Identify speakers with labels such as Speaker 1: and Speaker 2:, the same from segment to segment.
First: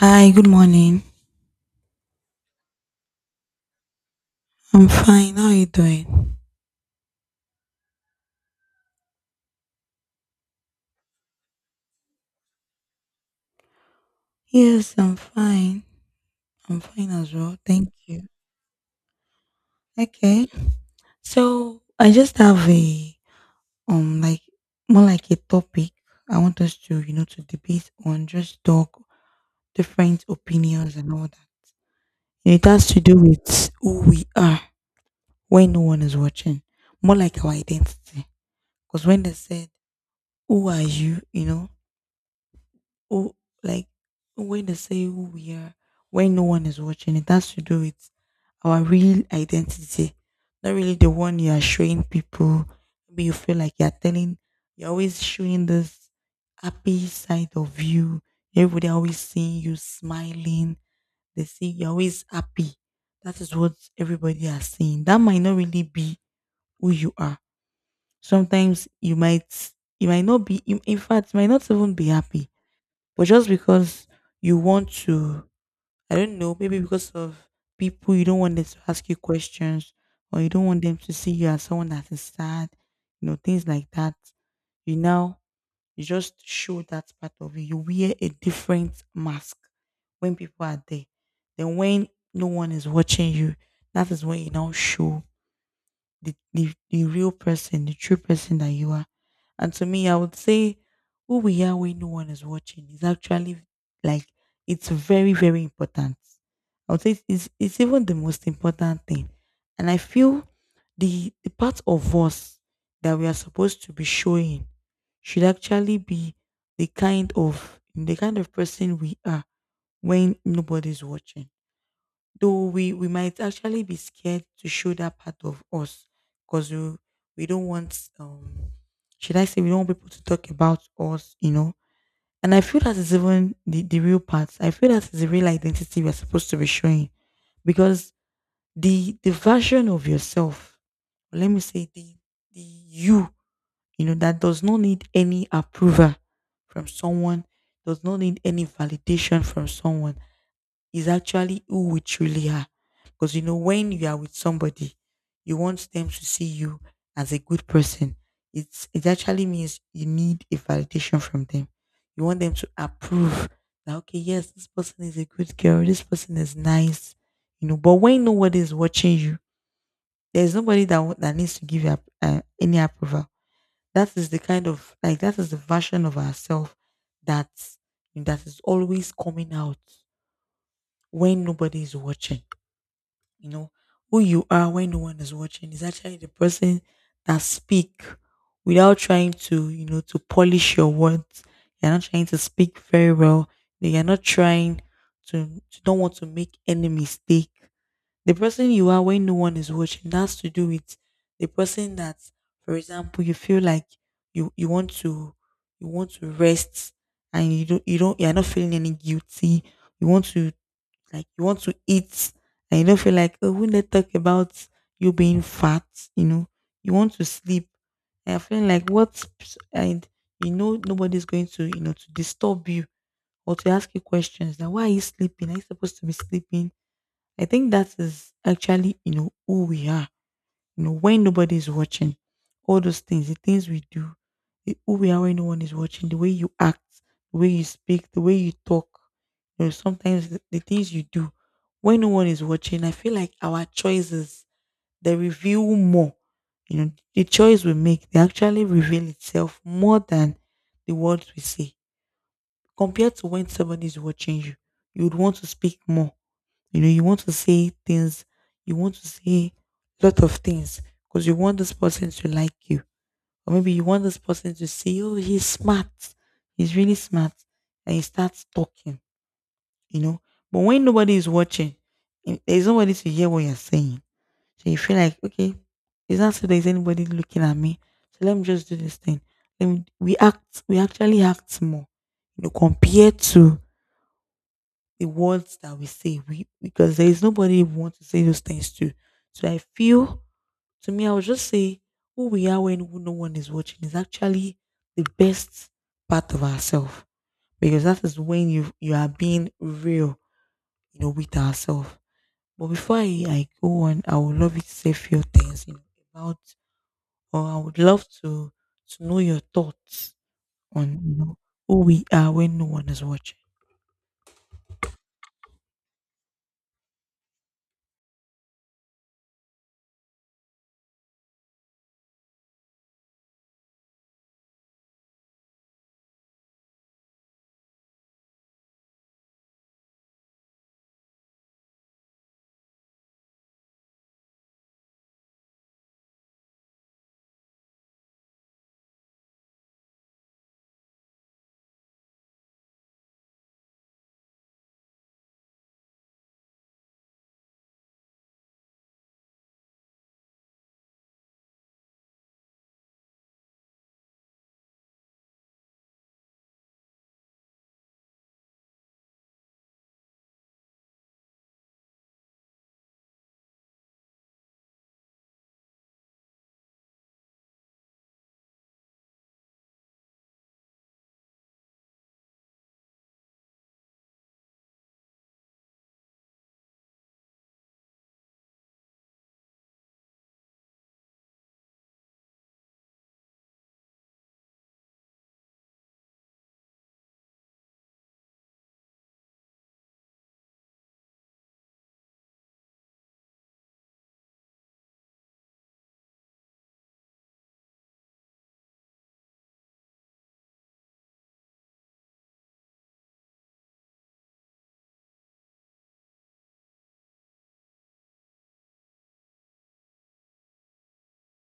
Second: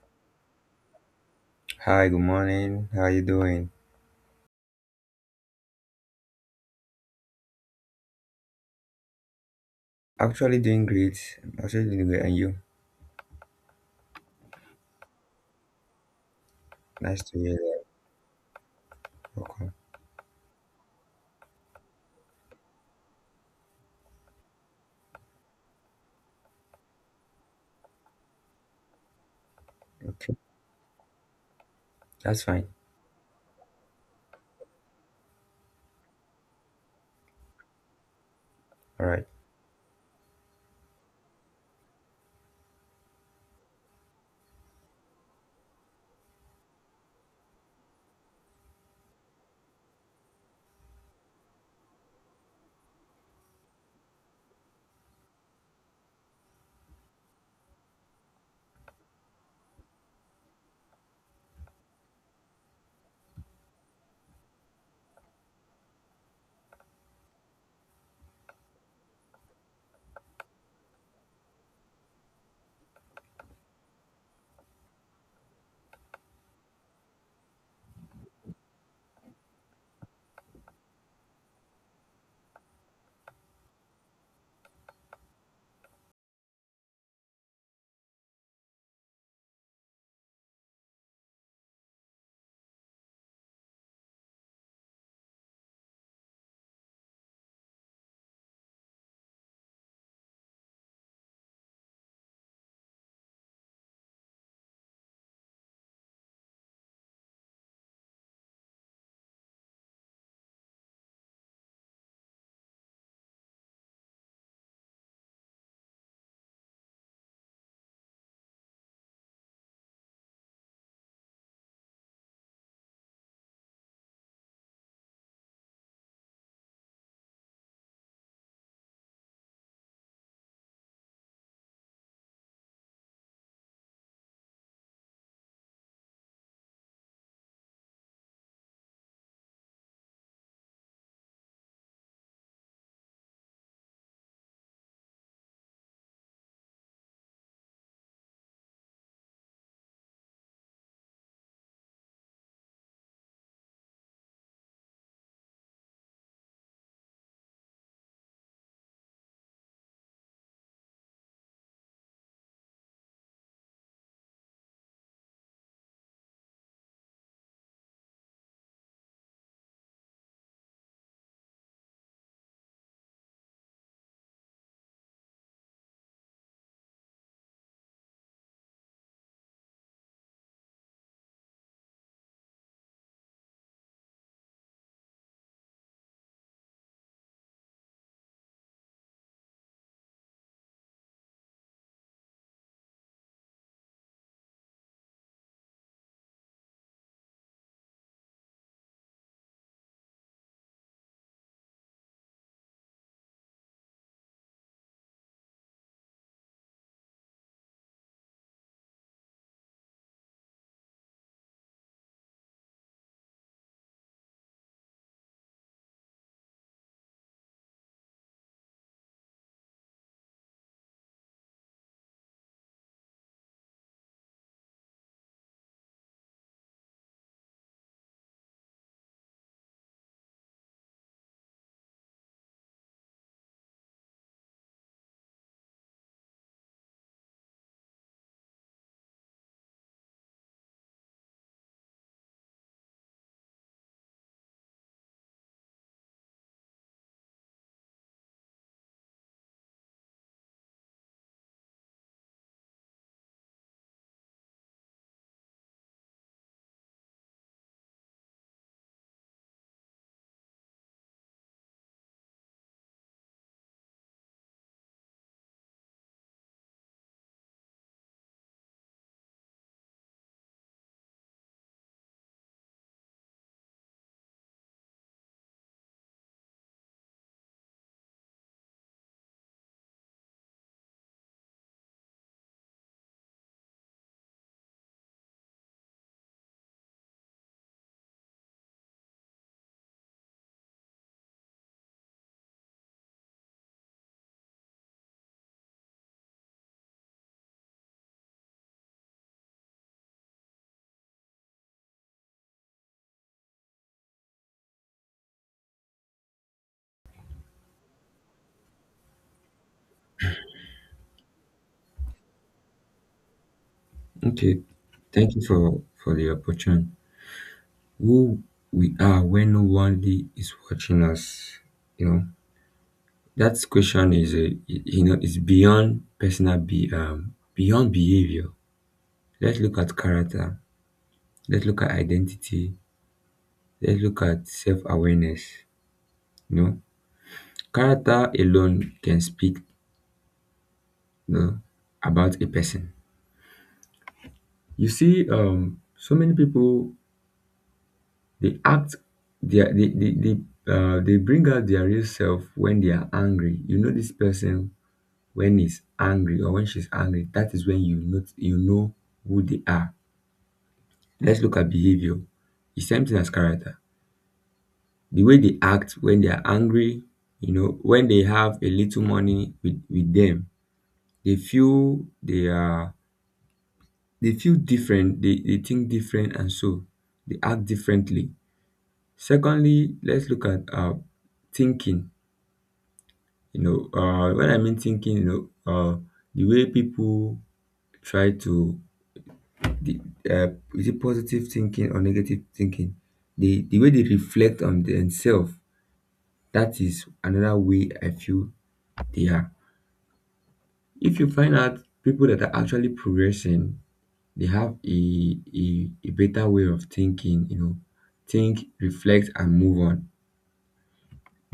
Speaker 1: Hi, good morning.
Speaker 2: Hi, good morning. How are you doing?
Speaker 1: I'm fine. How are you doing?
Speaker 2: Actually doing great. Actually doing great. And you?
Speaker 1: Yes, I'm fine. I'm fine
Speaker 2: Nice
Speaker 1: as
Speaker 2: to hear
Speaker 1: well. Thank you.
Speaker 2: that. Okay.
Speaker 1: Okay. So I just have a um like more like a topic I want us to, you know, to debate on, just talk different
Speaker 2: Okay.
Speaker 1: opinions and all that.
Speaker 2: That's
Speaker 1: It
Speaker 2: fine.
Speaker 1: has to do with who we are when no one is watching. More like our identity. Because
Speaker 2: All
Speaker 1: when
Speaker 2: right.
Speaker 1: they said, who are you? You know, oh, like when they say who we are, when no one is watching, it has to do with our real identity, not really the one you are showing people. Maybe you feel like you're telling, you're always showing this happy side of you. Everybody always seeing you smiling. They see you're always happy. That is what everybody are seeing. That might not really be who you are. Sometimes you might not be, in fact, you might not even be happy but just because you want to, I don't know, maybe because of people, you don't want them to ask you questions or you don't want them to see you as someone that is sad, you know, things like that. You now, you just show that part of you. You wear a different mask when people are there. Then when no one is watching you, that is when you now show the real person, the true person that you are. And to me, I would say who we are when no one is watching is actually like it's very, very important. I would say it's even the most important thing. And I feel the part of us that we are supposed to be showing should actually be the kind of person we are when nobody's watching. Though we might actually be scared to show that part of us because we don't want, should I say, we don't want people to talk about us, you know. And I feel that is even the real part. I feel that is the real identity we're supposed to be showing because the version of yourself, or let me say the you, you know, that does not need any approval from someone, does not need any validation from someone is actually who we truly are. Because you know, when you are with somebody, you want them to see you as a good person. It actually means you need a validation from them. You want them to approve that okay, yes, this person is a good girl, this person is nice, you know. But when nobody is watching you, there's nobody that needs to give you any approval. That is the kind of like that is the version of ourselves that that is always coming out when nobody is watching. You know, who you are when no one is watching is actually the person that speak without trying to, you know, to polish your words. You're not trying to speak very well. You're not trying You don't want to make any mistake. The person you are when no one is watching that's to do with the person that, for example, you feel like you want to you want to rest and you're not feeling any guilty, you want to like you want to eat and you don't feel like, oh, when they talk about you being fat, you know, you want to sleep. And I'm feeling like what and you know nobody's going to, you know, to disturb you or to ask you questions. Now why are you sleeping? Are you supposed to be sleeping? I think that is actually, you know, who we are, you know, when nobody's watching, all those things, the things we do, the- who we are when no one is watching, the way you act, the way you speak, the way you talk, you know, sometimes the things you do when no one is watching, I feel like our choices they reveal more. You know, the choice we make, they actually reveal itself more than the words we say. Compared to when somebody is watching you, you would want to speak more, you know, you want to say things, you want to say a lot of things because you want this person to like you. Or maybe you want this person to say, oh, he's smart. He's really smart. And he starts talking, you know. But when nobody is watching, there's nobody to hear what you're saying. So you feel like, okay, it's not so there's anybody looking at me. So let me just do this thing. Then we actually act more, you know, compared to the words that we say we, because there is nobody we want to say those things to. So I feel, to me, I would just say who we are when no one is watching is actually the best part of ourselves because that is when you are being real, you know, with ourselves. But before I go on, I would love you to say a few things, you know, about or I would love to know your thoughts on, you know, who we are when no one is watching.
Speaker 2: Okay, thank you for the opportunity. Who we are when nobody is watching us, you know. That question is a, you know, it's beyond personal be beyond behavior. Let's look at character. Let's look at identity. Let's look at self awareness. You know, character alone can speak, you know, about a person. You see, so many people they act, they are- they bring out their real self when they are angry. You know this person when he's angry or when she's angry. That is when you know, you know who they are. Let's look at behavior. It's same thing as character. The way they act when they are angry, you know, when they have a little money with them, they feel they feel different, they think different, and so they act differently. Secondly, let's look at thinking. You know, when I mean thinking, you know, the way people try to the uh is it positive thinking or negative thinking, the way they reflect on themselves, that is another way I feel they are. If you find out people that are actually progressing, they have a better way of thinking. You know, think, reflect and move on.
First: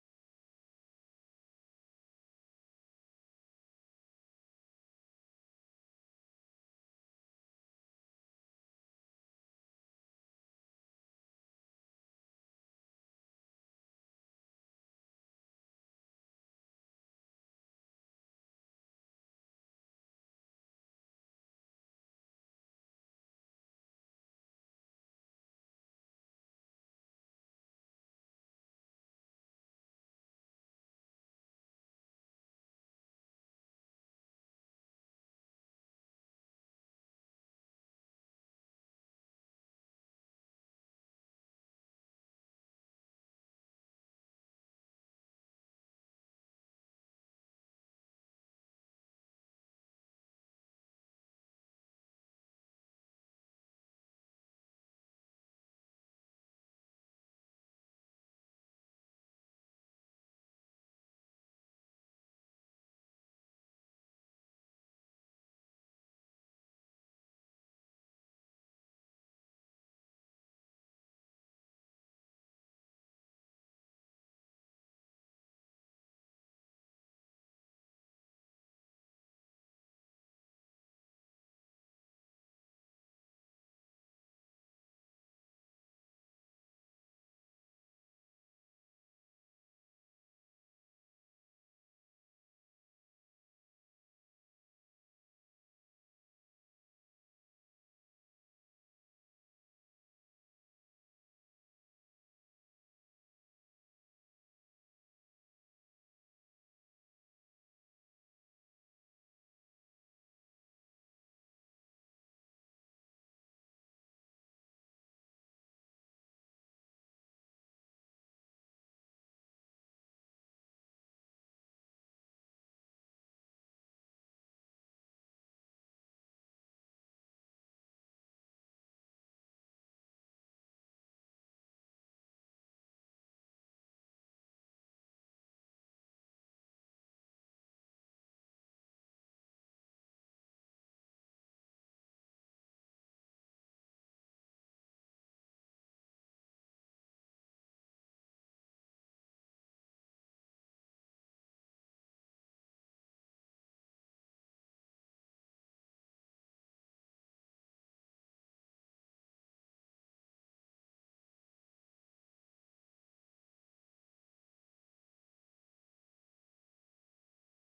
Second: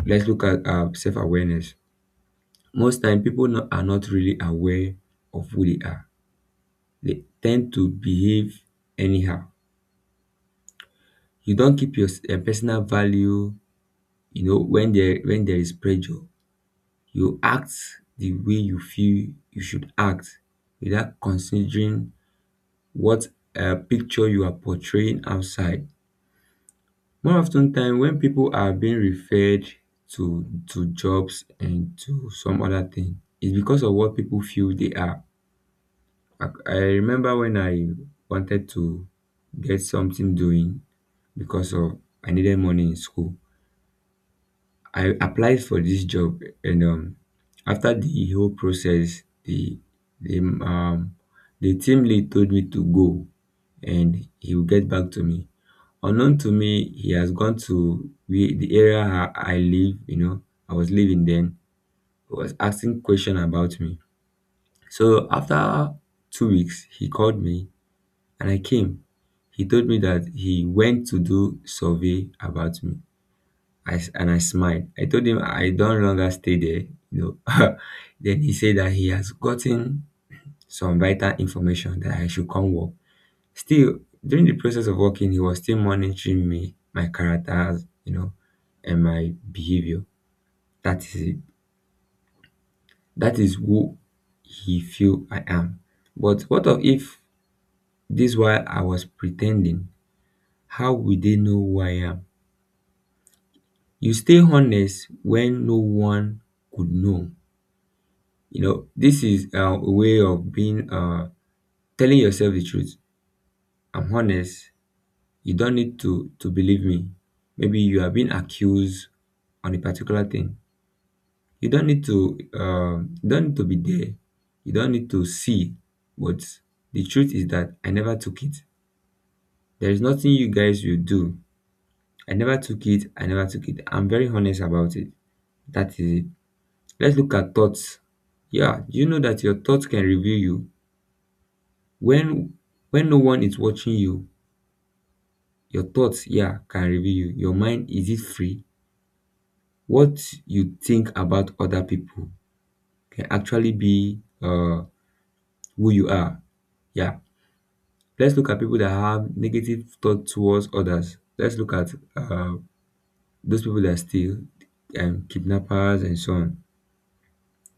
Speaker 2: Let's look at self-awareness. Most time people are not really aware of who they are. They tend to behave anyhow. You don't keep your personal value, you know, when there is pressure. You act the way you feel you should act without considering what picture you are portraying outside. More often ten time when people are being referred to jobs and to some other thing, it's because of what people feel they are. I remember when I wanted to get something doing because of I needed money in school. I applied for this job, and after the whole process, the um the team lead told me to go and he will get back to me. Unknown to me, he has gone to we the area I live, you know, I was living then. He was asking question about me. So after 2 weeks, he called me and I came. He told me that he went to do survey about me. And I smiled. I told him I don't longer stay there, you know. Then he said that he has gotten some vital information that I should come work. Still, during the process of working, he was still monitoring me, my characters, you know, and my behavior. That is it. That is who he feel I am. But what of if this while I was pretending? How would they know who I am? You stay honest when no one could know. You know, this is a way of being telling yourself the truth. I'm honest, you don't need to believe me. Maybe you have been accused on a particular thing, you don't need to you don't need to be there, you don't need to see, but the truth is that I never took it. There is nothing you guys will do. I never took it. I never took it. I'm very honest about it. That is it. Let's look at thoughts. Yeah, do you know that your thoughts can reveal you when no one is watching you? Your thoughts, yeah, can reveal you. Your mind, is it free? What you think about other people can actually be, who you are. Yeah. Let's look at people that have negative thoughts towards others. Let's look at those people that steal and kidnappers and so on.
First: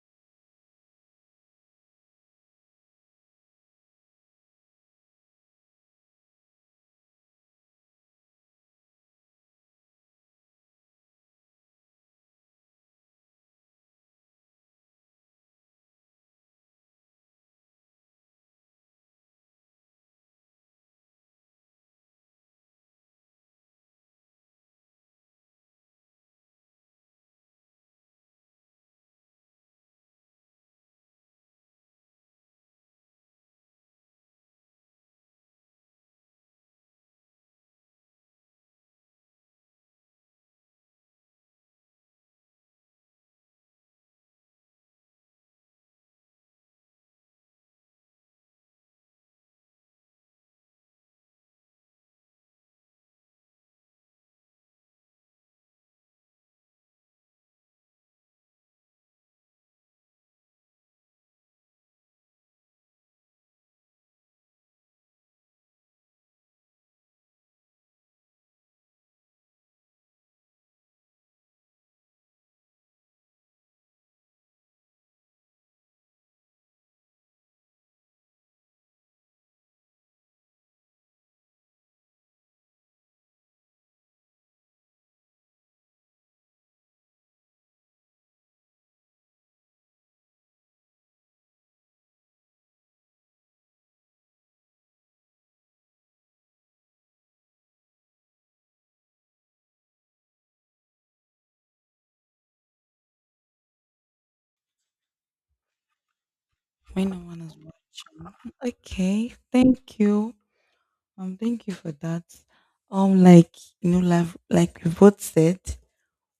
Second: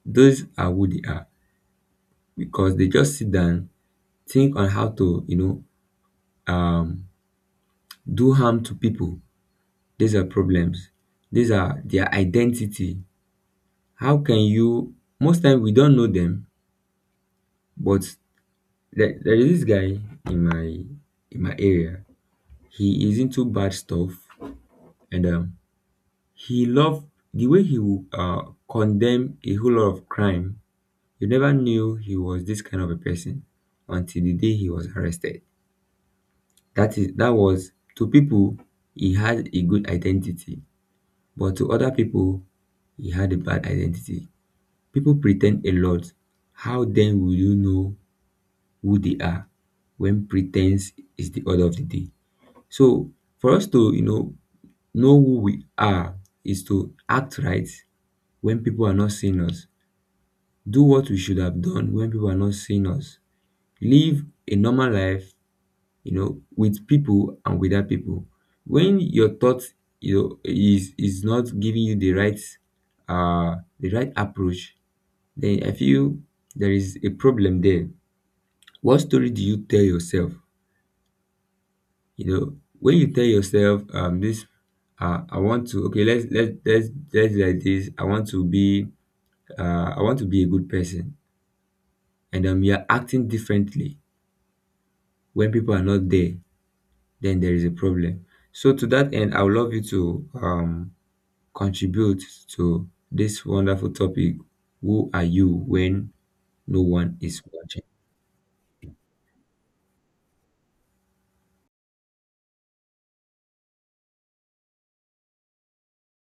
Speaker 2: Those are who they are, because they just sit down, think on how to, you know, um, do harm to people. These are problems. These are their identity. How can you? Most time we don't know them, but there is this guy in my in my area. He is into bad stuff, and he loved the way he would condemn a whole lot of crime. You never knew he was this kind of a person until the day he was arrested. That was to people, he had a good identity, but to other people he had a bad identity. People pretend a lot. How then will you know who they are when pretense is the order of the day? So for us to, you know who we are is to act right when people are not seeing us, do what we should have done when people are not seeing us, live a normal life, you know, with people and without people. When your thought, you know, is not giving you the right approach, then I feel there is a problem there. What story do you tell yourself? You know, when you tell yourself, this I want to, okay, let's do like this. I want to be I want to be a good person, and you're acting differently when people are not there, then there is a problem. So to that end, I would love you to contribute to this wonderful topic. Who are you when no
Speaker 1: When
Speaker 2: one
Speaker 1: no one
Speaker 2: is
Speaker 1: is
Speaker 2: watching?
Speaker 1: watching. Okay, thank you. Thank you for that. Um, like you know, like we both said,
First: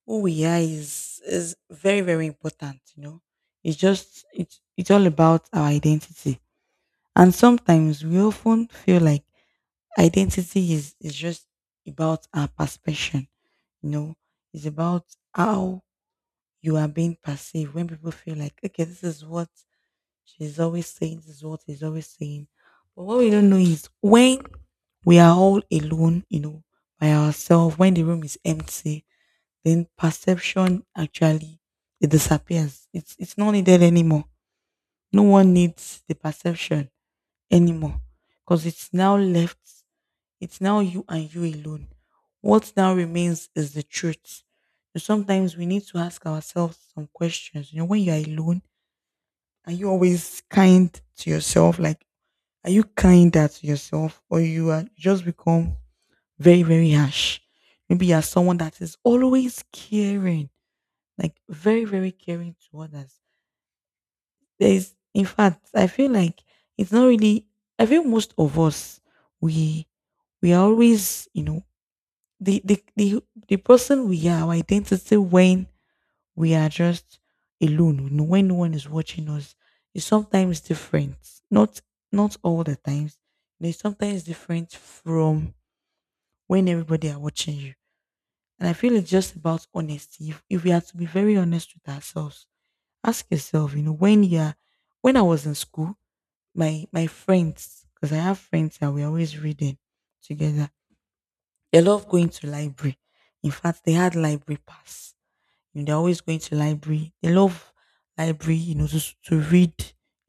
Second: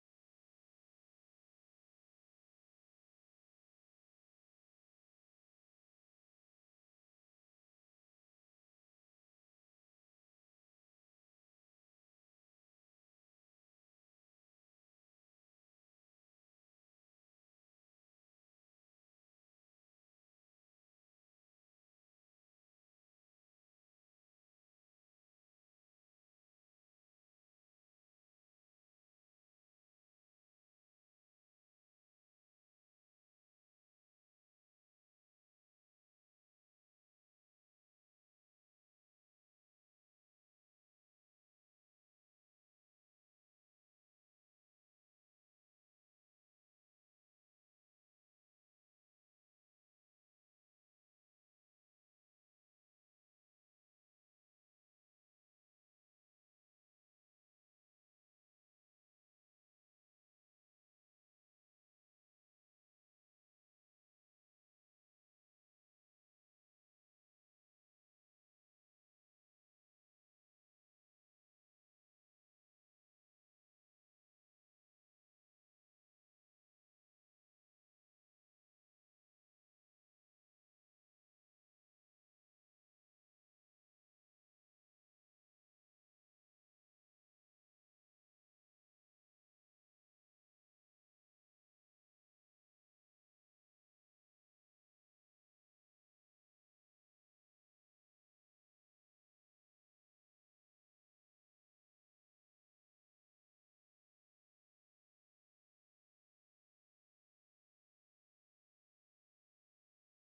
Speaker 1: who we are is very very important. You know, it's just it's all about our identity, and sometimes we often feel like identity is just about our perception. You know, it's about how you are being perceived when people feel like okay, this is what she's always saying, this is what he's always saying. But what we don't know is when we are all alone, you know, by ourselves, when the room is empty, then perception actually it disappears. It's not needed anymore. No one needs the perception anymore. Because it's now left, it's now you and you alone. What now remains is the truth. So sometimes we need to ask ourselves some questions. You know, when you're alone, are you always kind to yourself? Like are you kinder to yourself or you are just become very, very harsh? Maybe you're someone that is always caring, like very, very caring to others. There is, in fact, I feel like it's not really, I feel most of us, we, we are always, you know, the person we are, our identity when we are just alone. No, when no one is watching us, it's sometimes different. Not not all the times. You know, it's sometimes different from when everybody are watching you. And I feel it's just about honesty. If we are to be very honest with ourselves, ask yourself, you know, when you're when I was in school, my friends, because I have friends that we always reading together. They love going to library. In fact, they had library pass. You know, they're always going to library. They love library, you know, to read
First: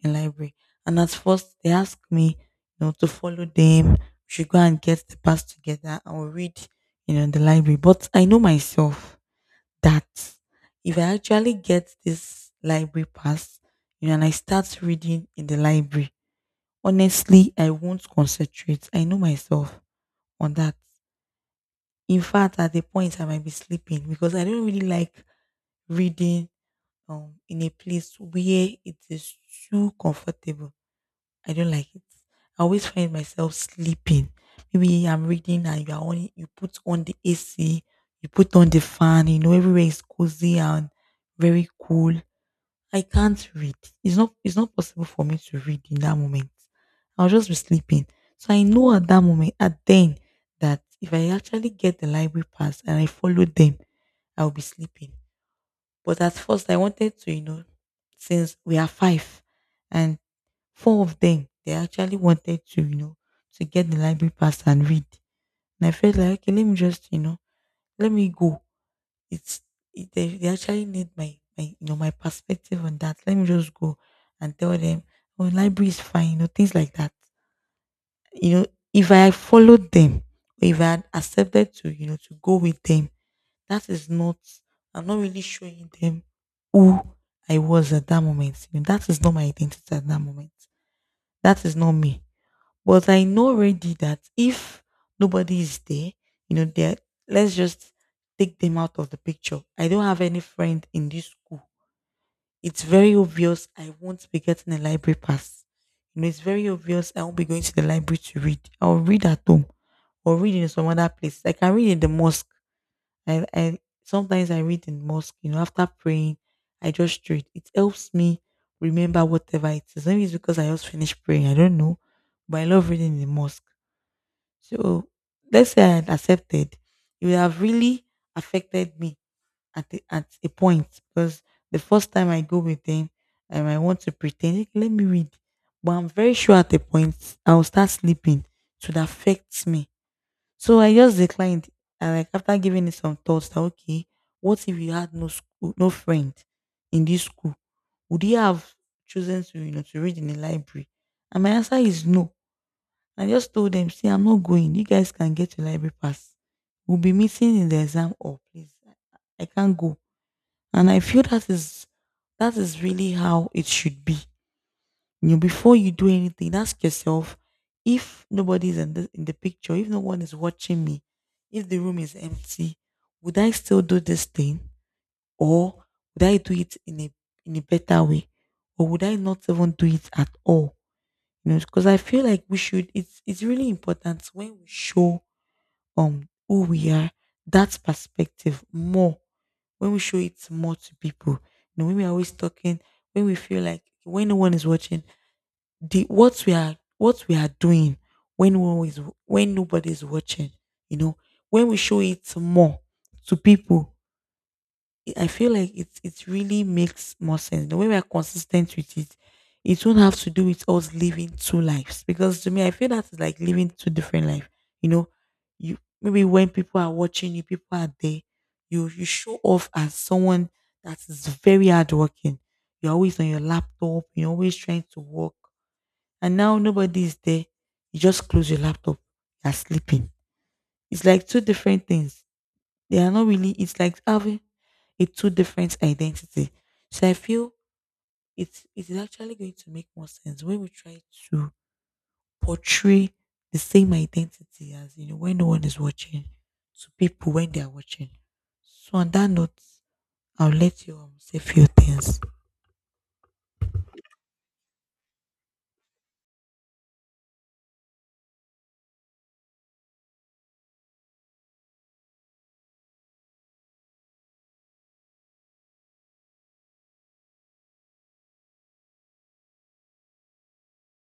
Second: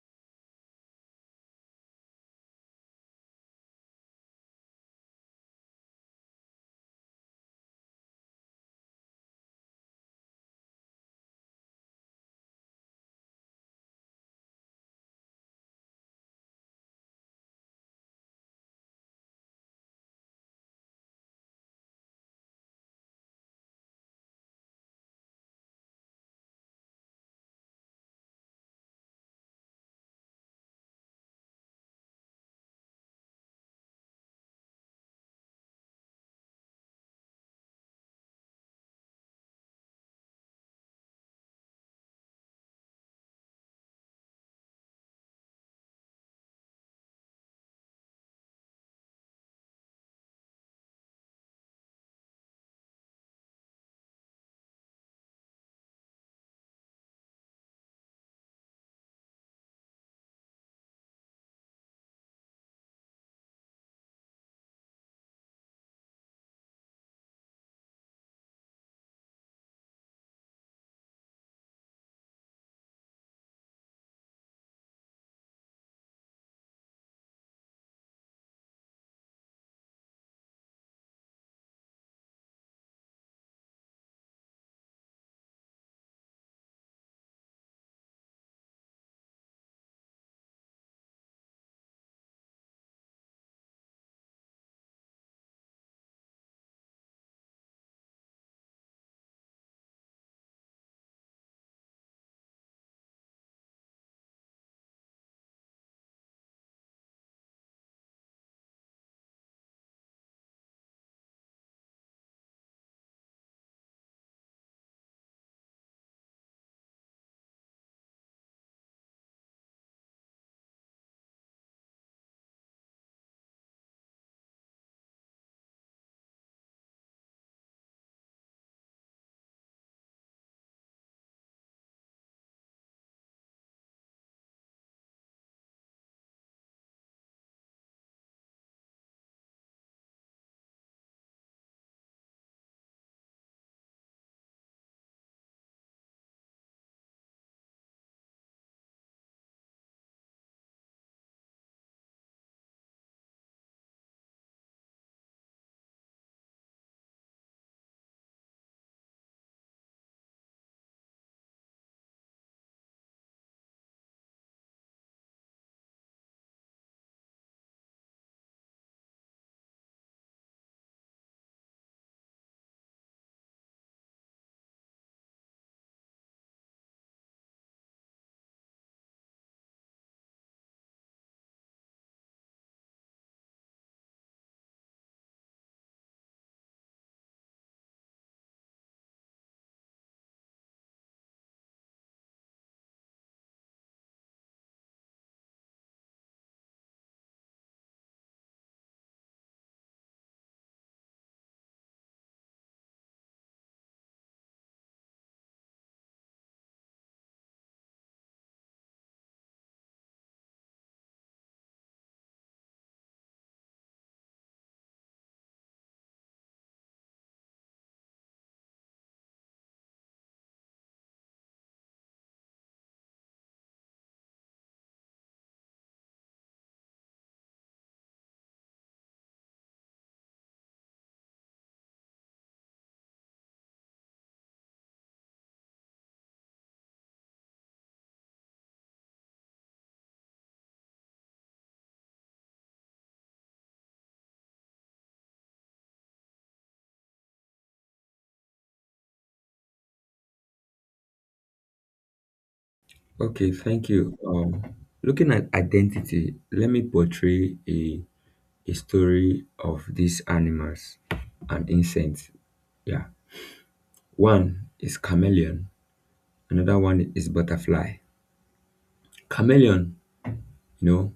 Speaker 1: in library. And at first, they ask me, you know, to follow them. We should go and get the pass together and we'll read, you know, in the library. But I know myself that if I actually get this library pass, you know, and I start reading in the library, honestly, I won't concentrate. I know myself on that. In fact, at the point I might be sleeping because I don't really like reading in a place where it is too comfortable. I don't like it. I always find myself sleeping. Maybe I'm reading and you are on, you put on the AC, you put on the fan, you know, everywhere is cozy and very cool. I can't read. It's not possible for me to read in that moment. I'll just be sleeping. So I know at that moment, at then, that if I actually get the library pass and I follow them, I'll be sleeping. But at first, I wanted to, you know, since we are five and four of them, they actually wanted to, you know, to get the library pass and read. And I felt like, okay, let me just, you know, let me go. It's, they actually need my, you know, my perspective on that. Let me just go and tell them, oh, library is fine, you know, things like that. You know, if I followed them, if I had accepted to go with them, that is not I'm not really showing them who I was at that moment. That is not my identity at that moment. That is not me. But I know already that if nobody is there, you know there let's just take them out of the picture. I don't have any friend in this school. It's very obvious I won't be getting a library pass. It's very obvious I won't be going to the library to read. I'll read at home, or read in some other place. I can read in the mosque. I Sometimes I read in mosque, after praying. I just read. It helps me remember whatever it is. Maybe it's because I just finished praying. I don't know, but I love reading in the mosque. So let's say I had accepted, it would have really affected me at a point, because the first time I go with them, and I want to pretend. "Hey, let me read, but I'm very sure at a point I'll start sleeping." It would affect me, so I just declined. And, like, after giving it some thoughts, that okay, what if you had no school, no friend in this school? Would you have chosen to read in the library? And my answer is no. I just told them, "See, I'm not going. You guys can get your library pass. We'll be meeting in the exam hall, please. I can't go." And I feel that is really how it should be. Before you do anything, ask yourself: if nobody's in the picture, if no one is watching me, if the room is empty, would I still do this thing, or would I do it in a better way, or would I not even do it at all? Because I feel like we should it's really important when we show who we are, that perspective more, when we show it more to people. When we're always talking, when we feel like when no one is watching, the what we are doing, when no one is when nobody's watching, you know when we show it more to people, I feel like it really makes more sense the way we are consistent with it. It won't have to do with us living two lives, because to me, I feel that is like living two different lives. You know you Maybe when people are watching you, people are there, you show off as someone that is very hardworking, you're always on your laptop, you're always trying to work, and now nobody is there. You just close your laptop. You're sleeping. It's like two different things. They are not really. It's like having a two different identity. So I feel it is actually going to make more sense when we try to portray the same identity as, when no one is watching, to people when they are watching. So on that note, I'll let you say few things.
Speaker 2: Okay, thank you. Looking at identity, let me portray a story of these animals and insects. Yeah. One is chameleon, another one is butterfly. Chameleon, you know,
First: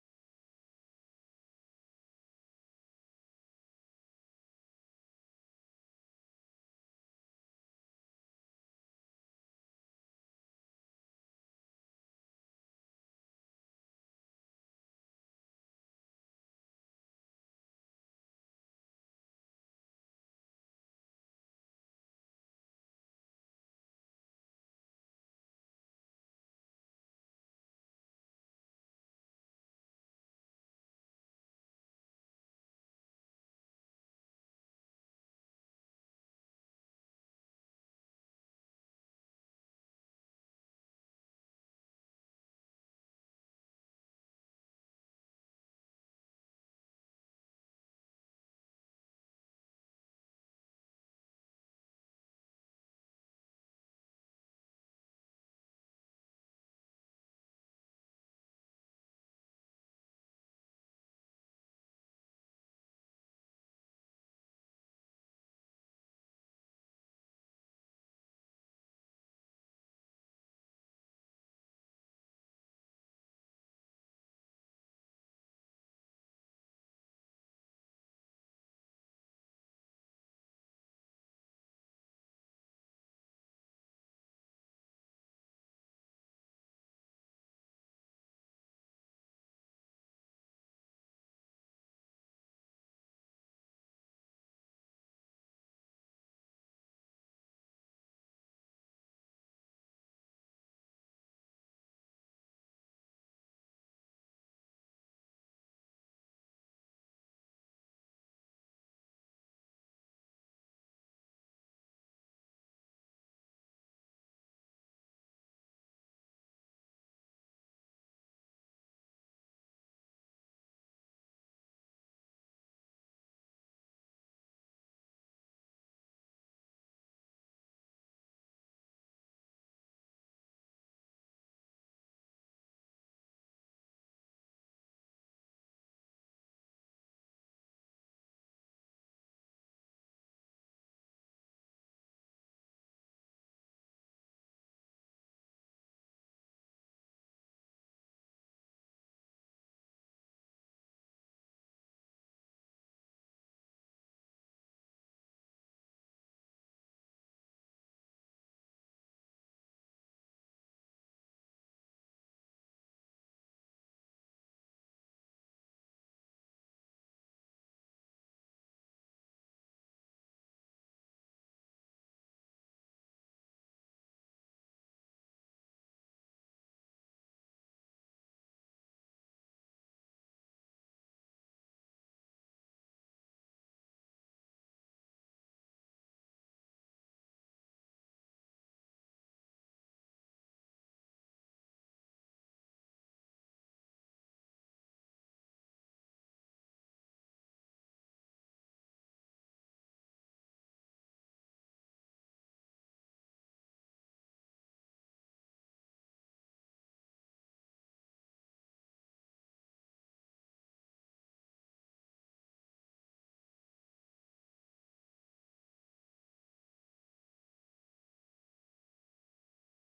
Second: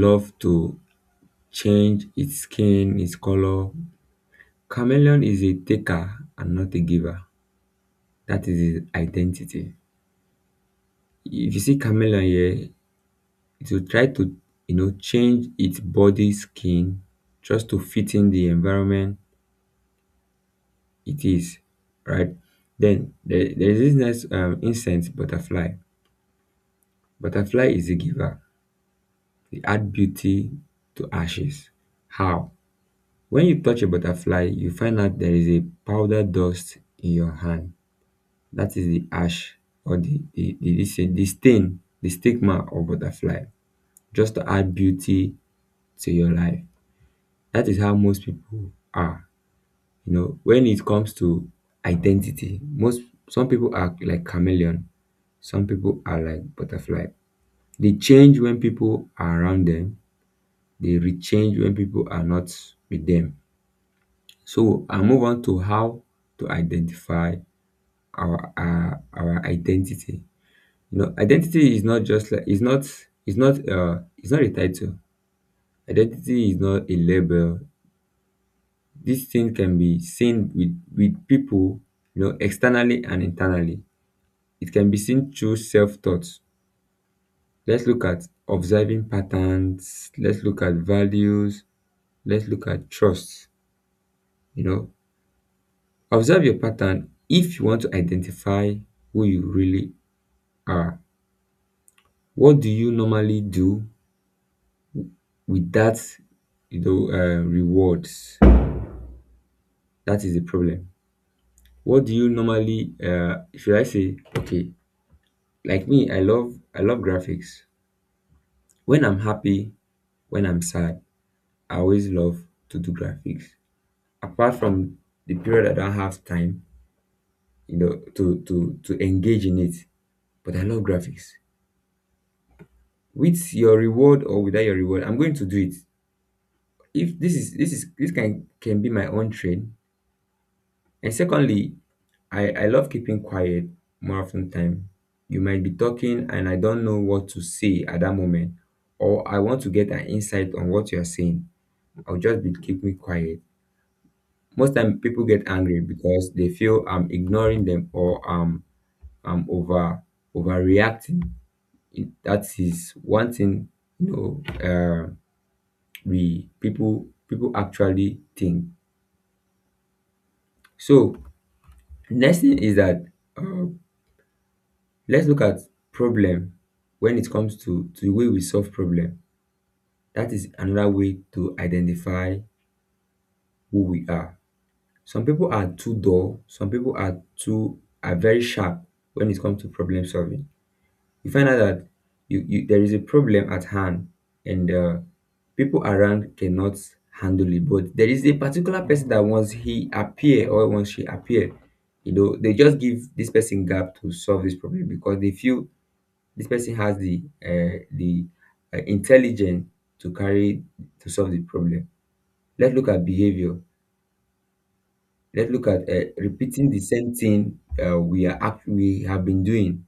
Speaker 2: love to change its skin, its color. Chameleon is a taker and not a giver. That is his identity. If you see chameleon here, it will try to, you know, change its body skin just to fit in the environment. It is, right? Then there is this nice incense butterfly. Butterfly is a giver. They add beauty to ashes. How? When you touch a butterfly, you find out there is a powder dust in your hand. That is the ash or this the stain, the stigma of butterfly, just to add beauty to your life. That is how most people are. You know, when it comes to identity, most some people are like chameleon. Some people are like butterfly. They change when people are around them. They rechange when people are not with them. So I move on to how to identify our identity. You know, identity is not just like, it's not, it's not it's not a title. Identity is not a label. This thing can be seen with people, you know, externally and internally. It can be seen through self-thought. Let's look at observing patterns. Let's look at values. Let's look at trust. You know, observe your pattern if you want to identify who you really are. What do you normally do with that? You know, rewards? That is the problem. What do you normally, should I say? Okay, like me, I love graphics. When I'm happy, when I'm sad, I always love to do graphics. Apart from the period I don't have time, you know, to to engage in it, but I love graphics. With your reward or without your reward, I'm going to do it. If this can be my own trade. And secondly, I love keeping quiet. More often time, you might be talking and I don't know what to say at that moment, or I want to get an insight on what you're saying. I'll just be keeping quiet. Most time people get angry because they feel I'm ignoring them, or I'm overreacting. It, that is one thing, you know. um we people actually think. So next thing is that, uh, let's look at problem. When it comes to the way we solve problem, that is another way to identify who we are. Some people are too dull, some people are too are very sharp when it comes to problem solving. You find out that you there is a problem at hand, and people around cannot handle it, but there is a particular person that once he appear or once she appear, you know, they just give this person gap to solve this problem, because they feel this person has the intelligence to carry to solve the problem. Let's look at behavior. Let's look at repeating the same thing we we have been doing.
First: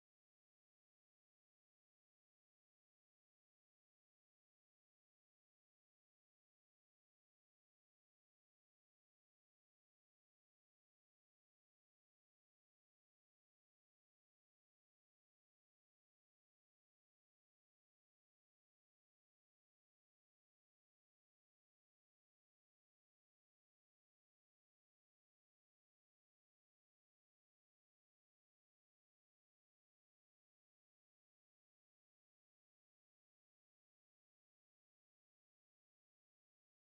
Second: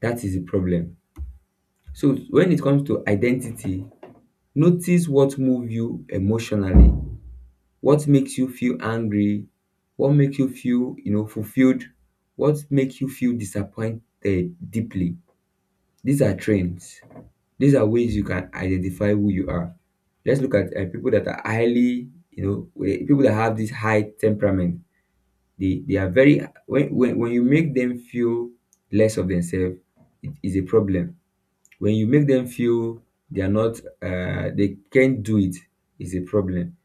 Speaker 2: That is the problem. So when it comes to identity, notice what move you emotionally, what makes you feel angry, what makes you feel, you know, fulfilled, what makes you feel disappointed deeply. These are trends. These are ways you can identify who you are. Let's look at people that are highly, people that have this high temperament. They are very when you make them feel less of themselves, it is a problem. When you make them feel they are not, they can't do it, is a problem,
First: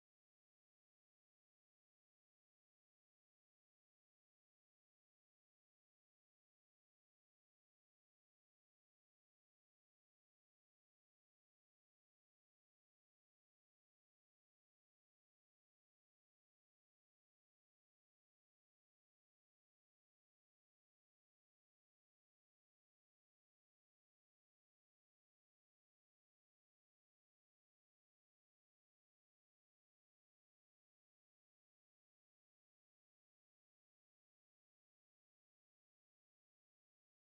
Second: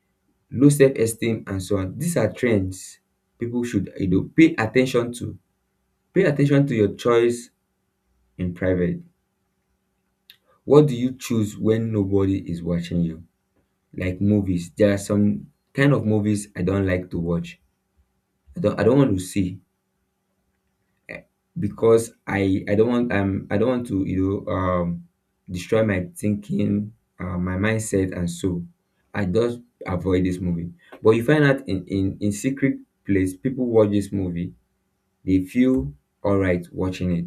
Speaker 2: low self-esteem and so on. These are trends people should pay attention to. Pay attention to your choice in private. What do you choose when nobody is watching you? Like movies, there are some kind of movies I don't like to watch. I don't want to see eh, because I don't want to you know destroy my thinking, my mindset, and so I just avoid this movie. But you find out in secret place people watch this movie, they feel all right watching it.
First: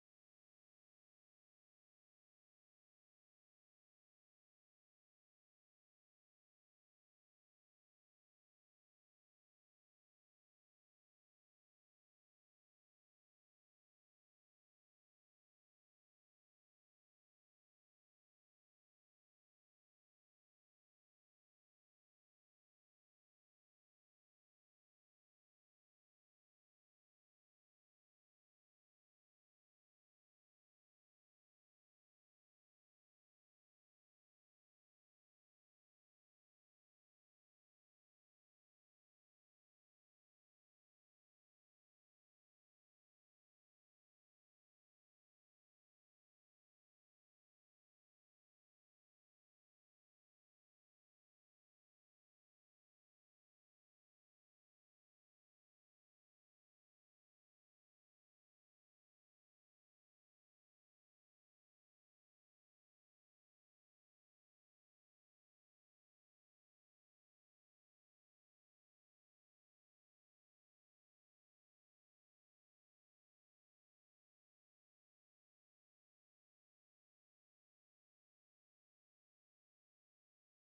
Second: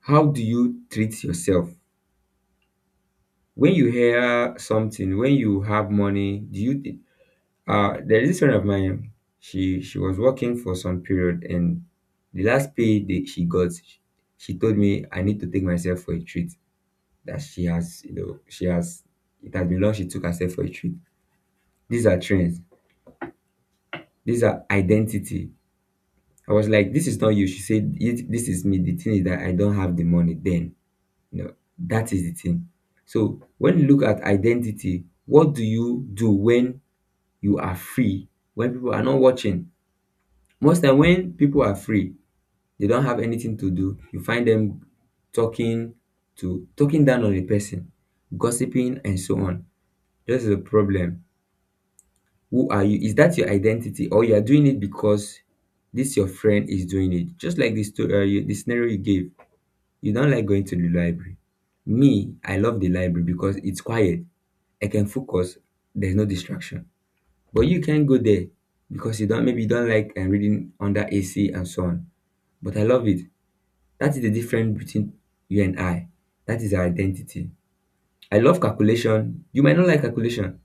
Speaker 2: How do you treat yourself? When you hear something, when you have money, there is this friend of mine, she was working for some period, and the last pay that she got, she told me I need to take myself for a treat. That she has, she has, it has been long she took herself for a treat. These are trends. These are identity. I was like, this is not you. She said, "It- this is me. The thing is that I don't have the money then. You know, that is the thing." So when you look at identity, what do you do when you are free? When people are not watching? Most time when people are free, they don't have anything to do. You find them talking talking down on a person, gossiping and so on. This is a problem. Who are you? Is that your identity, or you are doing it because this your friend is doing it? Just like this story, the scenario you gave. You don't like going to the library. Me, I love the library because it's quiet, I can focus. There's no distraction. But you can go there because you don't like reading under AC and so on. But I love it. That is the difference between you and I. That is our identity. I love calculation. You might not like calculation,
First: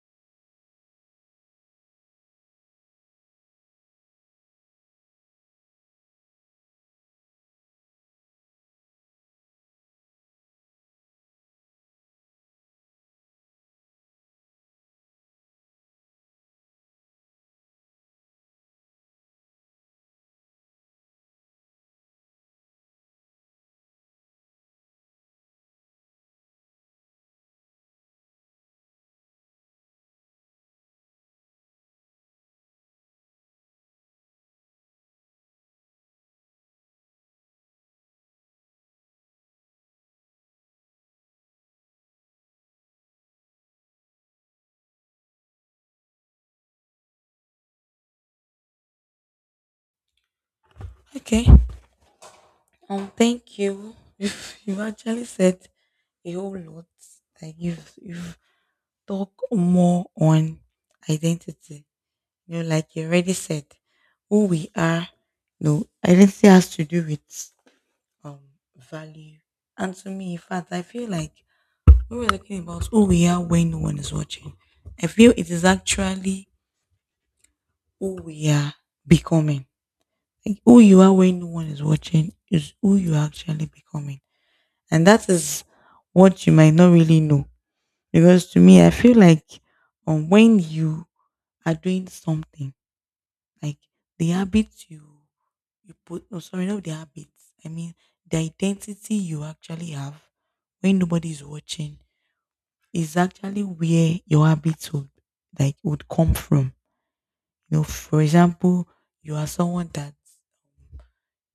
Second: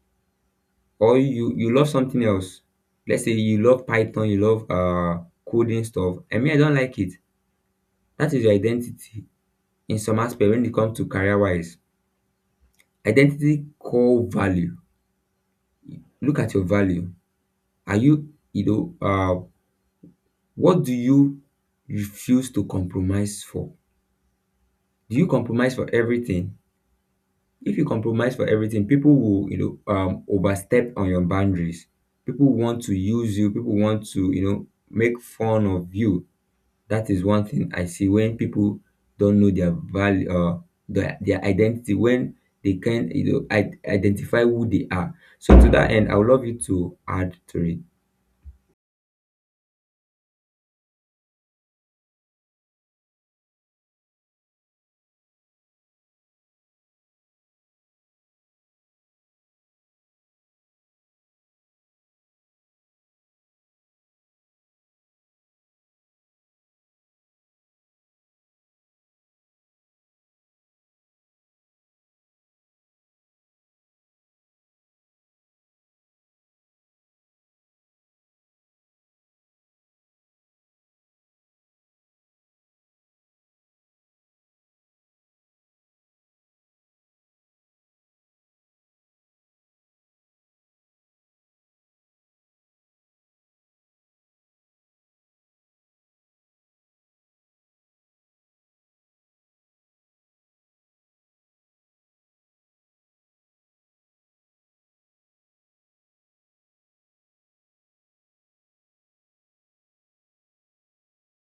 Speaker 2: or you love something else. Let's say you love Python, you love coding stuff. I mean, I don't like it. That is your identity in some aspect when it comes to career wise. Identity core value. Look at your value. Are you you know what do you refuse to compromise for? Do you compromise for everything? If you compromise for everything, people will, overstep on your boundaries. People want to use you. People want to, make fun of you. That is one thing I see when people don't know their value, their identity, when they can, identify who they are. So to that end, I would love you to add to it.
Speaker 1: Okay. Thank you. You've actually said a whole lot. Like you've talked more on identity. Like you already said, who we are. No, identity has to do with um value. And to me, in fact, I feel like when we're talking about who we are when no one is watching, I feel it is actually who we are becoming. Like who you are when no one is watching is who you are actually becoming. And that is what you might not really know. Because to me, I feel like, when you are doing something, like, the habits you put — oh, sorry, not the habits, I mean, the identity you actually have when nobody is watching is actually where your habits would, like, would come from. For example, you are someone that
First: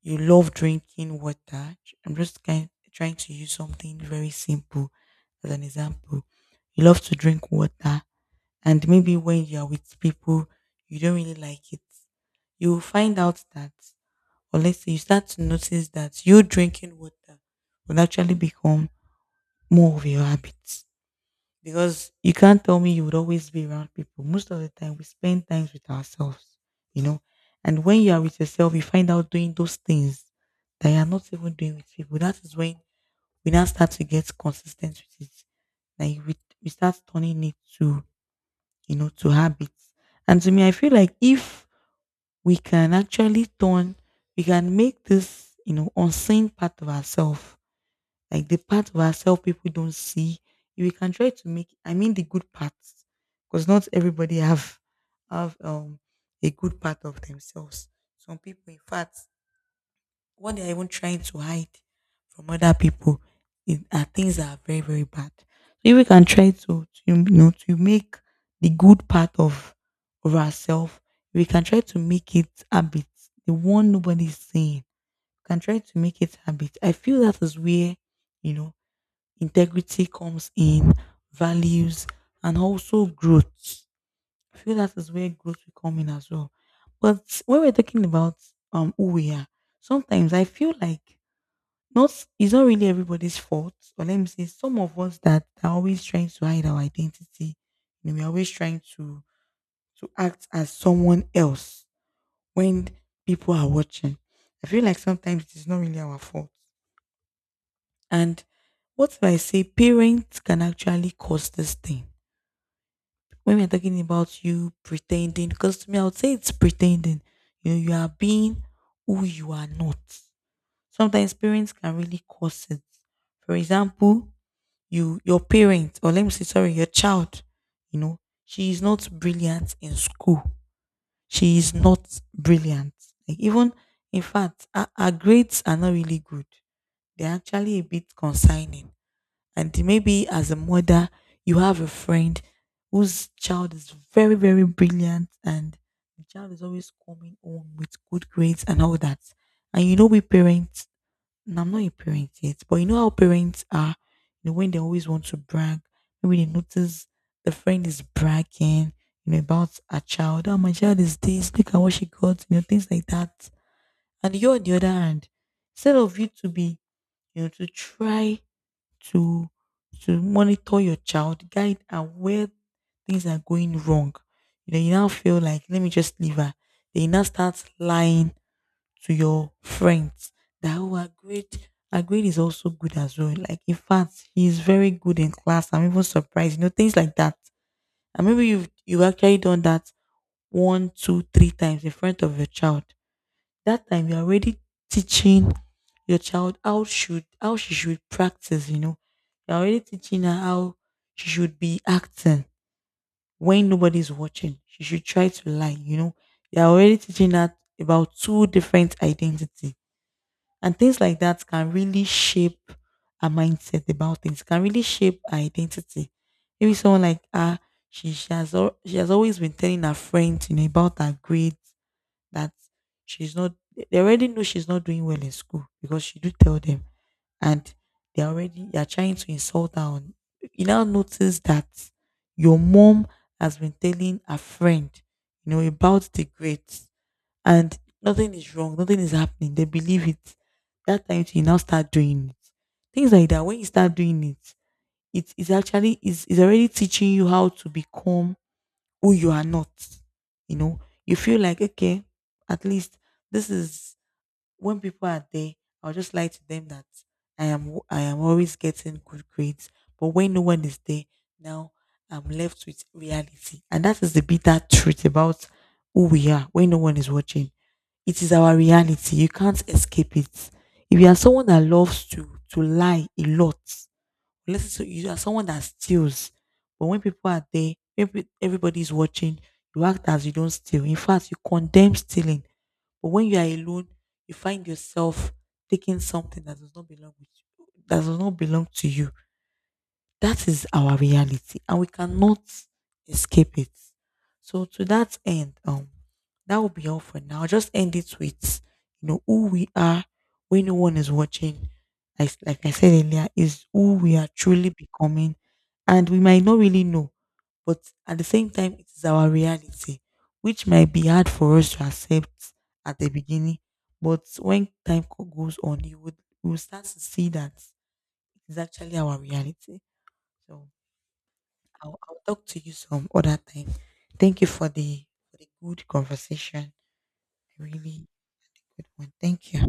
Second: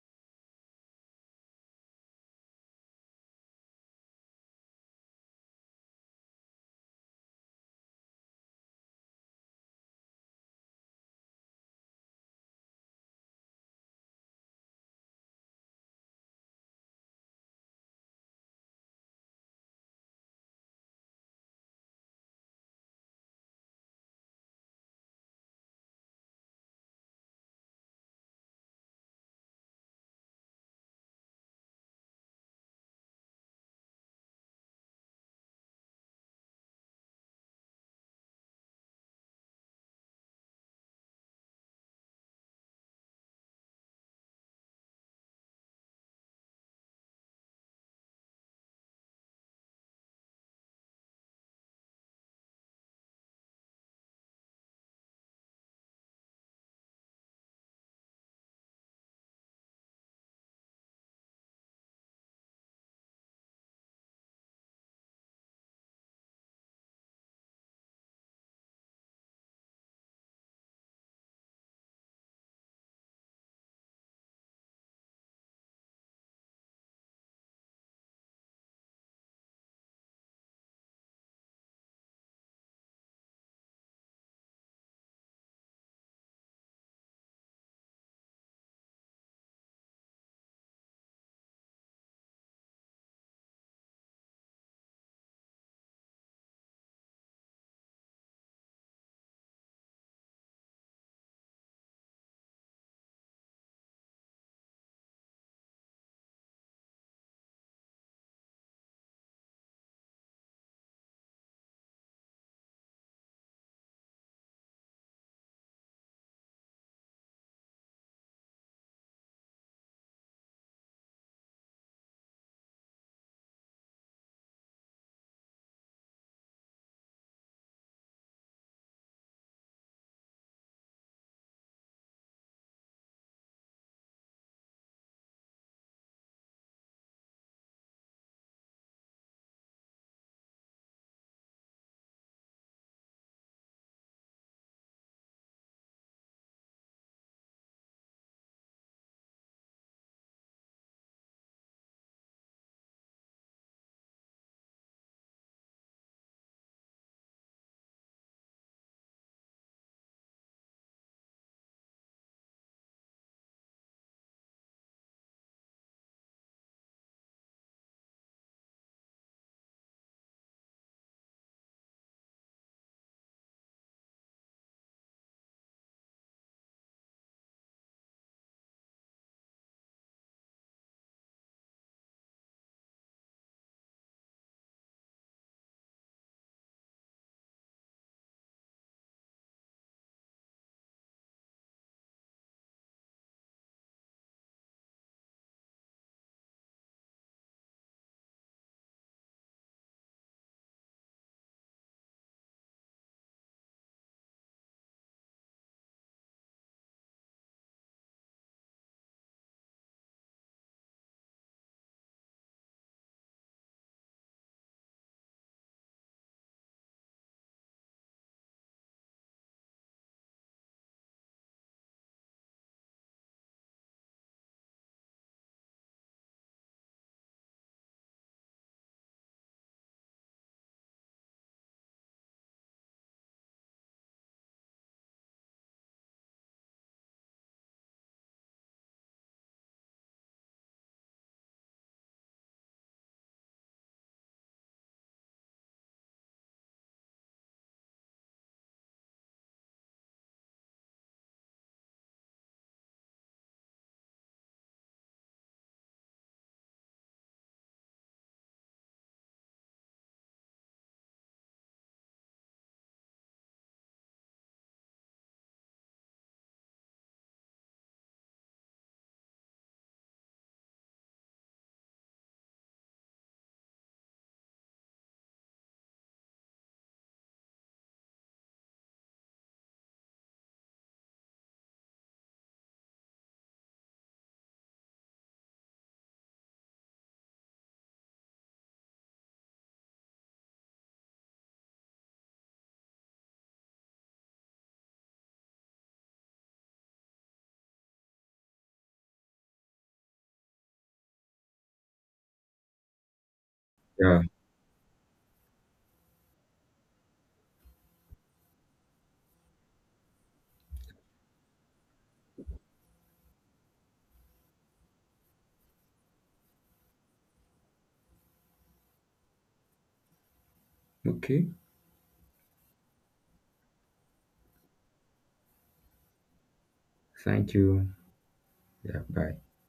Speaker 1: you love drinking water. I'm just kind trying to use something very simple as an example. You love to drink water, and maybe when you are with people, you don't really like it. You will find out that, or let's say you start to notice that you drinking water will actually become more of your habit, because you can't tell me you would always be around people. Most of the time, we spend times with ourselves, you know. And when you are with yourself, you find out doing those things that you are not even doing with people. That is when we now start to get consistent with it. Like we start turning it to habits. And to me, I feel like if we can actually turn, we can make this unseen part of ourselves, like the part of ourselves people don't see. We can try to make. I mean the good parts, because not everybody have a good part of themselves. Some people, in fact, what they are even trying to hide from other people, are things that are very, very bad. So if we can try to you know to make the good part of ourselves, we can try to make it habit. The one nobody's saying, we can try to make it habit. I feel that is where, you know integrity comes in, values, and also growth. I feel that is where growth will come in as well. But when we're talking about who we are, sometimes I feel like, not it's not really everybody's fault, or let me say, some of us that are always trying to hide our identity. And we're always trying to act as someone else when people are watching. I feel like sometimes it is not really our fault. And what if I say parents can actually cause this thing? When we're talking about you pretending, because to me, I would say it's pretending. You are being who you are not. Sometimes parents can really cause it. For example, your parent — or let me say, sorry, your child, you know, she is not brilliant in school. She is not brilliant. Like, even in fact, her grades are not really good. They're actually a bit concerning, and maybe as a mother, you have a friend whose child is very, very brilliant, and the child is always coming home with good grades and all that. We parents — and I'm not a parent yet, but you know how parents are, when they always want to brag, maybe they notice the friend is bragging, about a child. Oh, my child is this, look at what she got, things like that. And you're on the other hand, instead of you to be, you know, to try to to monitor your child, guide her where things are going wrong. You now feel like, let me just leave her. Then you now start lying to your friends that, oh, her grade is also good as well. Like, in fact, he's very good in class. I'm even surprised. Things like that. And maybe you've actually done that one, two, three times in front of your child. That time you're already teaching your child how she should practice. You're already teaching her how she should be acting when nobody's watching, she should try to lie. You're already teaching her about two different identity, and things like that can really shape her mindset about things, can really shape her identity. Maybe someone like her, she has always been telling her friends, about her grades that she's not. They already know she's not doing well in school, because she do tell them, and they are trying to insult her on. You now notice that your mom has been telling a friend, about the grades, and nothing is wrong, nothing is happening, they believe it. That time you now start doing it. Things like that, when you start doing it, it is actually is already teaching you how to become who you are not. You know, you feel like, okay, at least this is when people are there, I'll just lie to them that I am always getting good grades. But when no one is there, now I'm left with reality. And that is the bitter truth about who we are when no one is watching. It is our reality. You can't escape it. If you are someone that loves to lie a lot, listen, to you are someone that steals. But when people are there, everybody watching, you act as you don't steal. In fact, you condemn stealing. But when you are alone, you find yourself taking something that does not belong with you, that does not belong to you. That is our reality, and we cannot escape it. So to that end, that will be all for now. I'll just end it with, who we are when no one is watching. Like I said earlier, is who we
Speaker 2: Yeah.
Speaker 1: are truly becoming, and we might not really know, but at the same time, it is our reality, which might be hard for us to accept at the beginning. But when time goes on, you would we will start to see that it's actually our reality. So
Speaker 2: Okay.
Speaker 1: I'll talk to you some other time. Thank you for the good conversation.
Speaker 2: Thank
Speaker 1: Really,
Speaker 2: you.
Speaker 1: really good
Speaker 2: Yeah.
Speaker 1: one.
Speaker 2: Bye.
Speaker 1: Thank you.